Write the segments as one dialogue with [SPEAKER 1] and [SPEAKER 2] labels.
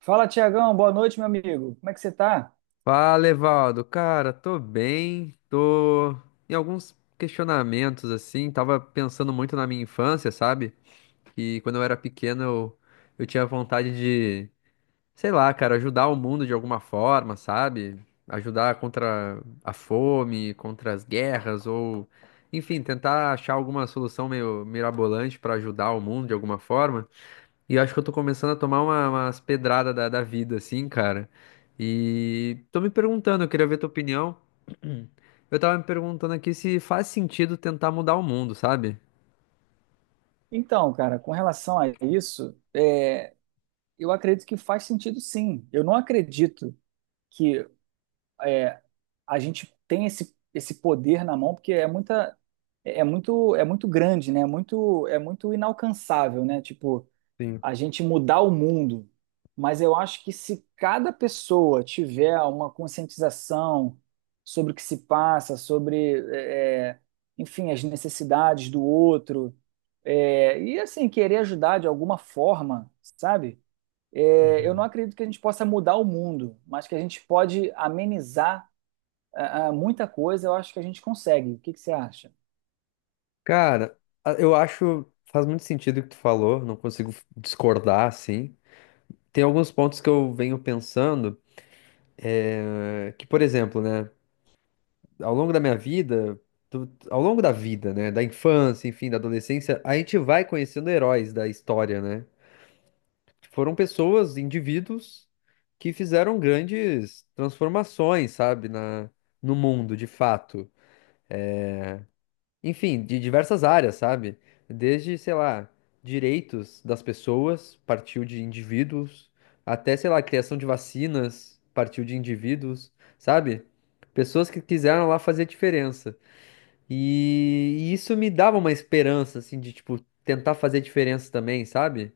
[SPEAKER 1] Fala, Tiagão, boa noite, meu amigo. Como é que você tá?
[SPEAKER 2] Fala, Evaldo. Cara, tô bem, tô em alguns questionamentos, assim, tava pensando muito na minha infância, sabe? Que quando eu era pequeno eu tinha vontade sei lá, cara, ajudar o mundo de alguma forma, sabe? Ajudar contra a fome, contra as guerras, ou enfim, tentar achar alguma solução meio mirabolante pra ajudar o mundo de alguma forma. E eu acho que eu tô começando a tomar umas pedradas da vida, assim, cara. E tô me perguntando, eu queria ver tua opinião. Eu tava me perguntando aqui se faz sentido tentar mudar o mundo, sabe?
[SPEAKER 1] Então, cara, com relação a isso, eu acredito que faz sentido sim. Eu não acredito que é, a gente tem esse poder na mão, porque é muita, é é muito grande, né? É muito inalcançável, né? Tipo,
[SPEAKER 2] Sim.
[SPEAKER 1] a gente mudar o mundo. Mas eu acho que se cada pessoa tiver uma conscientização sobre o que se passa, enfim, as necessidades do outro, e assim, querer ajudar de alguma forma, sabe? Eu não
[SPEAKER 2] Uhum.
[SPEAKER 1] acredito que a gente possa mudar o mundo, mas que a gente pode amenizar muita coisa, eu acho que a gente consegue. O que que você acha?
[SPEAKER 2] Cara, eu acho faz muito sentido o que tu falou, não consigo discordar assim. Tem alguns pontos que eu venho pensando, que, por exemplo, né, ao longo da minha vida, ao longo da vida, né, da infância, enfim, da adolescência, a gente vai conhecendo heróis da história, né? Foram pessoas, indivíduos, que fizeram grandes transformações, sabe, na, no mundo, de fato. Enfim, de diversas áreas, sabe? Desde, sei lá, direitos das pessoas, partiu de indivíduos, até, sei lá, criação de vacinas, partiu de indivíduos, sabe? Pessoas que quiseram lá fazer diferença. E isso me dava uma esperança, assim, de, tipo, tentar fazer diferença também, sabe?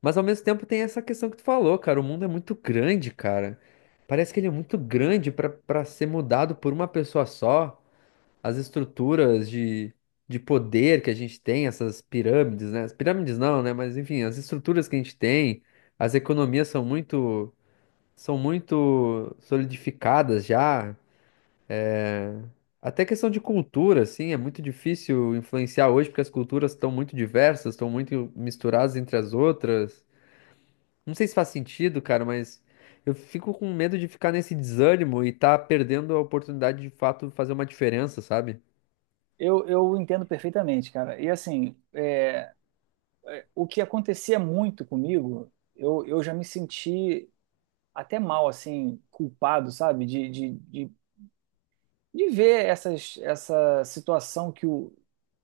[SPEAKER 2] Mas ao mesmo tempo tem essa questão que tu falou, cara. O mundo é muito grande, cara. Parece que ele é muito grande pra para ser mudado por uma pessoa só. As estruturas de poder que a gente tem, essas pirâmides, né? As pirâmides não, né? Mas enfim, as estruturas que a gente tem, as economias são muito solidificadas já. Até questão de cultura, assim, é muito difícil influenciar hoje porque as culturas estão muito diversas, estão muito misturadas entre as outras. Não sei se faz sentido, cara, mas eu fico com medo de ficar nesse desânimo e tá perdendo a oportunidade de fato fazer uma diferença, sabe?
[SPEAKER 1] Eu entendo perfeitamente, cara. E assim, o que acontecia muito comigo, eu já me senti até mal, assim, culpado, sabe? De ver essa situação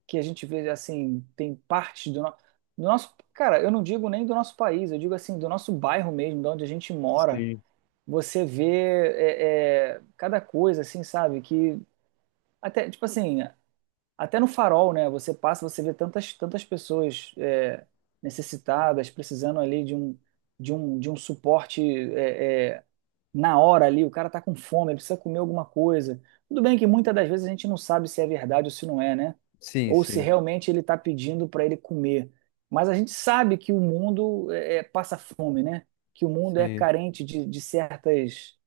[SPEAKER 1] que a gente vê, assim, tem parte do nosso... Cara, eu não digo nem do nosso país, eu digo, assim, do nosso bairro mesmo, de onde a gente mora.
[SPEAKER 2] Sim.
[SPEAKER 1] Você vê cada coisa, assim, sabe? Que até, tipo assim, até no farol, né? Você passa, você vê tantas pessoas necessitadas, precisando ali de um suporte é, é, na hora ali. O cara tá com fome, ele precisa comer alguma coisa. Tudo bem que muitas das vezes a gente não sabe se é verdade ou se não é, né?
[SPEAKER 2] Sim,
[SPEAKER 1] Ou se
[SPEAKER 2] sim,
[SPEAKER 1] realmente ele tá pedindo para ele comer. Mas a gente sabe que o mundo passa fome, né? Que o mundo é
[SPEAKER 2] sim.
[SPEAKER 1] carente de certas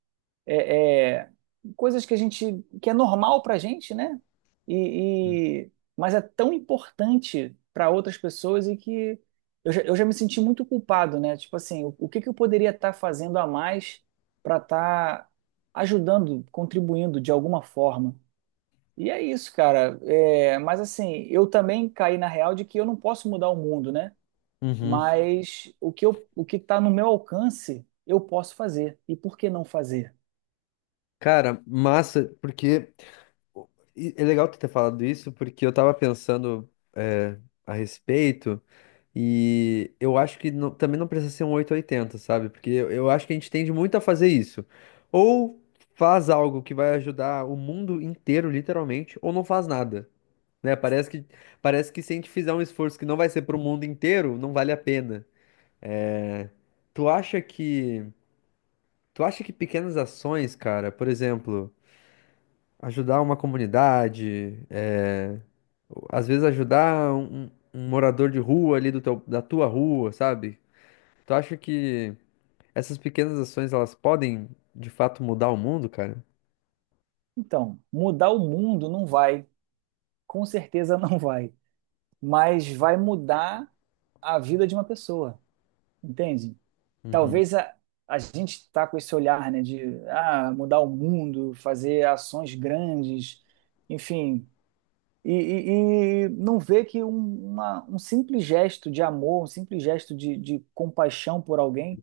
[SPEAKER 1] é, é, coisas que a gente que é normal para a gente, né? E, e- mas é tão importante para outras pessoas e que eu já me senti muito culpado, né? Tipo assim, o que que eu poderia estar fazendo a mais para estar ajudando, contribuindo de alguma forma? E é isso, cara. É, mas assim, eu também caí na real de que eu não posso mudar o mundo, né?
[SPEAKER 2] Uhum.
[SPEAKER 1] Mas o que está no meu alcance, eu posso fazer. E por que não fazer?
[SPEAKER 2] Cara, massa, porque e é legal tu ter falado isso, porque eu tava pensando a respeito. E eu acho que também não precisa ser um oito ou oitenta, sabe? Porque eu acho que a gente tende muito a fazer isso. Ou faz algo que vai ajudar o mundo inteiro, literalmente, ou não faz nada. Né? Parece parece que se a gente fizer um esforço que não vai ser para o mundo inteiro, não vale a pena. É, tu acha que, tu acha que pequenas ações, cara, por exemplo, ajudar uma comunidade, às vezes ajudar um morador de rua ali do da tua rua, sabe? Tu acha que essas pequenas ações elas podem de fato mudar o mundo, cara?
[SPEAKER 1] Então, mudar o mundo não vai, com certeza não vai, mas vai mudar a vida de uma pessoa, entende?
[SPEAKER 2] Uhum.
[SPEAKER 1] Talvez a, a gente está com esse olhar, né, de ah, mudar o mundo, fazer ações grandes, enfim, e não vê que um simples gesto de amor, um simples gesto de compaixão por alguém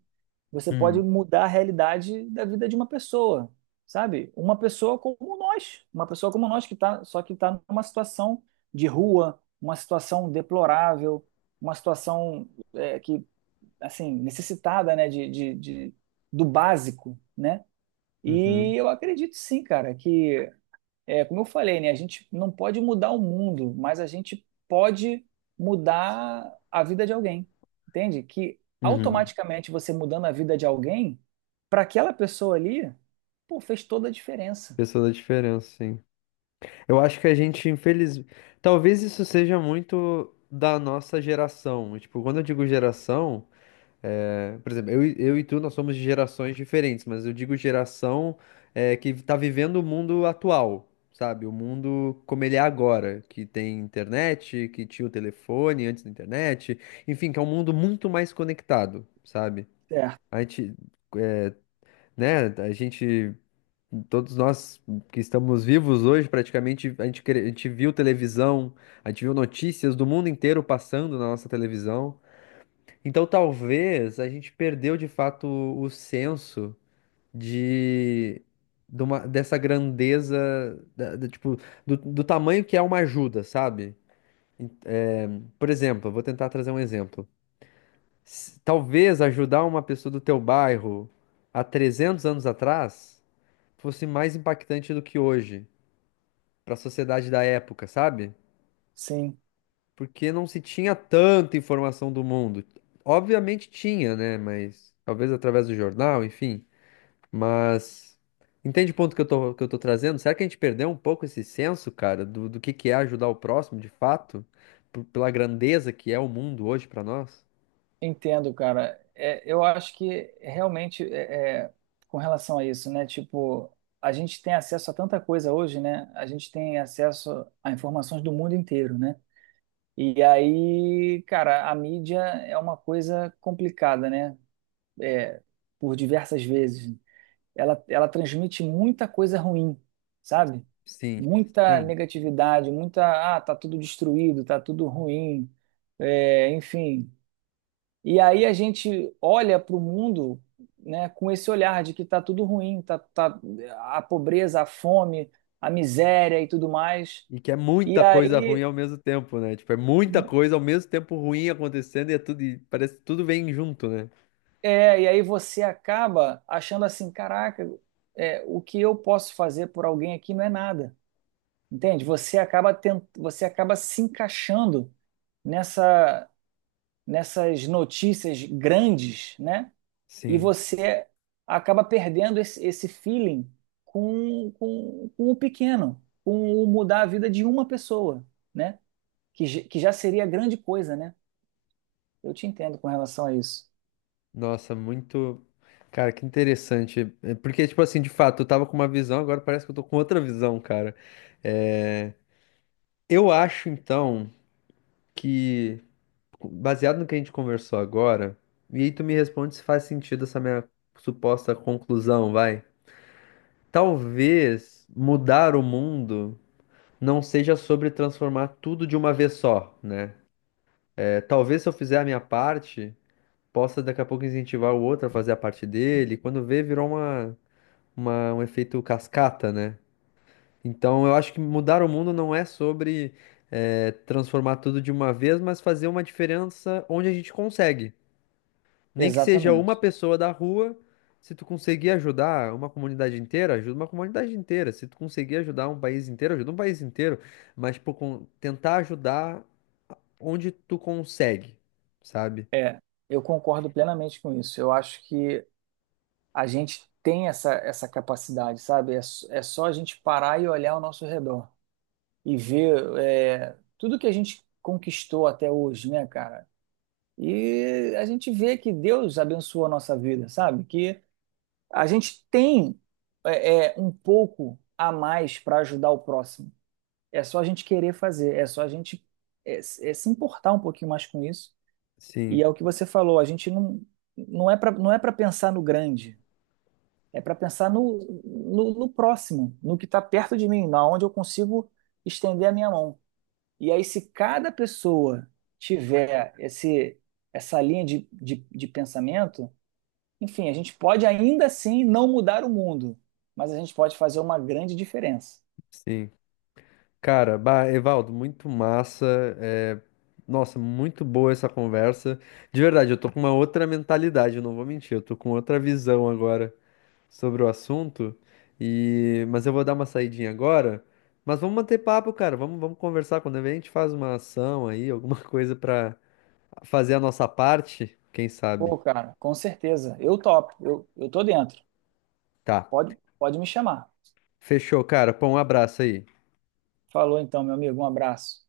[SPEAKER 1] você pode
[SPEAKER 2] Hum.
[SPEAKER 1] mudar a realidade da vida de uma pessoa, sabe? Uma pessoa como nós, uma pessoa como nós que tá, só que está numa situação de rua, uma situação deplorável, uma situação é, que, assim, necessitada, né, do básico, né? E
[SPEAKER 2] Uhum.
[SPEAKER 1] eu acredito sim, cara, que é, como eu falei, né? A gente não pode mudar o mundo, mas a gente pode mudar a vida de alguém. Entende? Que
[SPEAKER 2] Uhum.
[SPEAKER 1] automaticamente você mudando a vida de alguém, para aquela pessoa ali, pô, fez toda a diferença.
[SPEAKER 2] Pessoa da diferença, sim. Eu acho que a gente, infeliz... Talvez isso seja muito da nossa geração. Tipo, quando eu digo geração, é, por exemplo, eu e tu, nós somos de gerações diferentes, mas eu digo geração que tá vivendo o mundo atual, sabe? O mundo como ele é agora, que tem internet, que tinha o telefone antes da internet, enfim, que é um mundo muito mais conectado, sabe?
[SPEAKER 1] Certo.
[SPEAKER 2] A gente, né, a gente todos nós que estamos vivos hoje, praticamente, a gente viu televisão, a gente viu notícias do mundo inteiro passando na nossa televisão. Então, talvez a gente perdeu de fato o senso de, dessa grandeza, tipo, do, do tamanho que é uma ajuda, sabe? Por exemplo, eu vou tentar trazer um exemplo. Talvez ajudar uma pessoa do teu bairro há 300 anos atrás fosse mais impactante do que hoje, para a sociedade da época, sabe?
[SPEAKER 1] Sim,
[SPEAKER 2] Porque não se tinha tanta informação do mundo. Obviamente tinha, né? Mas talvez através do jornal, enfim. Mas entende o ponto que eu tô trazendo? Será que a gente perdeu um pouco esse senso, cara, do, do que é ajudar o próximo, de fato, pela grandeza que é o mundo hoje para nós?
[SPEAKER 1] entendo, cara. É, eu acho que realmente com relação a isso, né? Tipo, a gente tem acesso a tanta coisa hoje, né? A gente tem acesso a informações do mundo inteiro, né? E aí, cara, a mídia é uma coisa complicada, né? É, por diversas vezes. Ela transmite muita coisa ruim, sabe?
[SPEAKER 2] Sim,
[SPEAKER 1] Muita
[SPEAKER 2] sim.
[SPEAKER 1] negatividade, muita, ah, tá tudo destruído, tá tudo ruim, é, enfim. E aí a gente olha para o mundo, né, com esse olhar de que tá tudo ruim, tá a pobreza, a fome, a miséria e tudo mais.
[SPEAKER 2] E que é
[SPEAKER 1] E
[SPEAKER 2] muita coisa ruim
[SPEAKER 1] aí
[SPEAKER 2] ao mesmo tempo, né? Tipo, é muita coisa ao mesmo tempo ruim acontecendo e é tudo, e parece que tudo vem junto, né?
[SPEAKER 1] É, e aí você acaba achando assim, caraca, é, o que eu posso fazer por alguém aqui não é nada, entende? Você acaba tent... você acaba se encaixando nessa nessas notícias grandes, né? E
[SPEAKER 2] Sim.
[SPEAKER 1] você acaba perdendo esse feeling com o pequeno, com o mudar a vida de uma pessoa, né? Que, que já seria grande coisa, né? Eu te entendo com relação a isso.
[SPEAKER 2] Nossa, muito. Cara, que interessante. É. Porque, tipo assim, de fato, eu tava com uma visão, agora parece que eu tô com outra visão, cara. É, eu acho, então, que, baseado no que a gente conversou agora, e aí tu me responde se faz sentido essa minha suposta conclusão, vai. Talvez mudar o mundo não seja sobre transformar tudo de uma vez só, né? É, talvez se eu fizer a minha parte, possa daqui a pouco incentivar o outro a fazer a parte dele. Quando vê, virou uma. Uma- um efeito cascata, né? Então eu acho que mudar o mundo não é sobre transformar tudo de uma vez, mas fazer uma diferença onde a gente consegue. Nem que seja uma
[SPEAKER 1] Exatamente.
[SPEAKER 2] pessoa da rua, se tu conseguir ajudar uma comunidade inteira, ajuda uma comunidade inteira. Se tu conseguir ajudar um país inteiro, ajuda um país inteiro. Mas tipo, tentar ajudar onde tu consegue, sabe?
[SPEAKER 1] É, eu concordo plenamente com isso. Eu acho que a gente tem essa capacidade, sabe? É, é só a gente parar e olhar ao nosso redor e ver é, tudo que a gente conquistou até hoje, né, cara? E a gente vê que Deus abençoou a nossa vida, sabe? Que a gente tem um pouco a mais para ajudar o próximo. É só a gente querer fazer, é só a gente se importar um pouquinho mais com isso. E
[SPEAKER 2] Sim,
[SPEAKER 1] é o que você falou, a gente não, não é para não é para pensar no grande, é para pensar no próximo, no que está perto de mim, na onde eu consigo estender a minha mão. E aí, se cada pessoa tiver essa linha de pensamento, enfim, a gente pode ainda assim não mudar o mundo, mas a gente pode fazer uma grande diferença.
[SPEAKER 2] sim. Cara, bah, Evaldo, muito massa. É, nossa, muito boa essa conversa. De verdade, eu tô com uma outra mentalidade, eu não vou mentir, eu tô com outra visão agora sobre o assunto. E... mas eu vou dar uma saidinha agora. Mas vamos manter papo, cara. Vamos conversar. Quando a gente faz uma ação aí, alguma coisa pra fazer a nossa parte, quem sabe?
[SPEAKER 1] Pô, cara, com certeza. Eu topo, eu tô dentro.
[SPEAKER 2] Tá.
[SPEAKER 1] Pode me chamar.
[SPEAKER 2] Fechou, cara. Pô, um abraço aí.
[SPEAKER 1] Falou então, meu amigo, um abraço.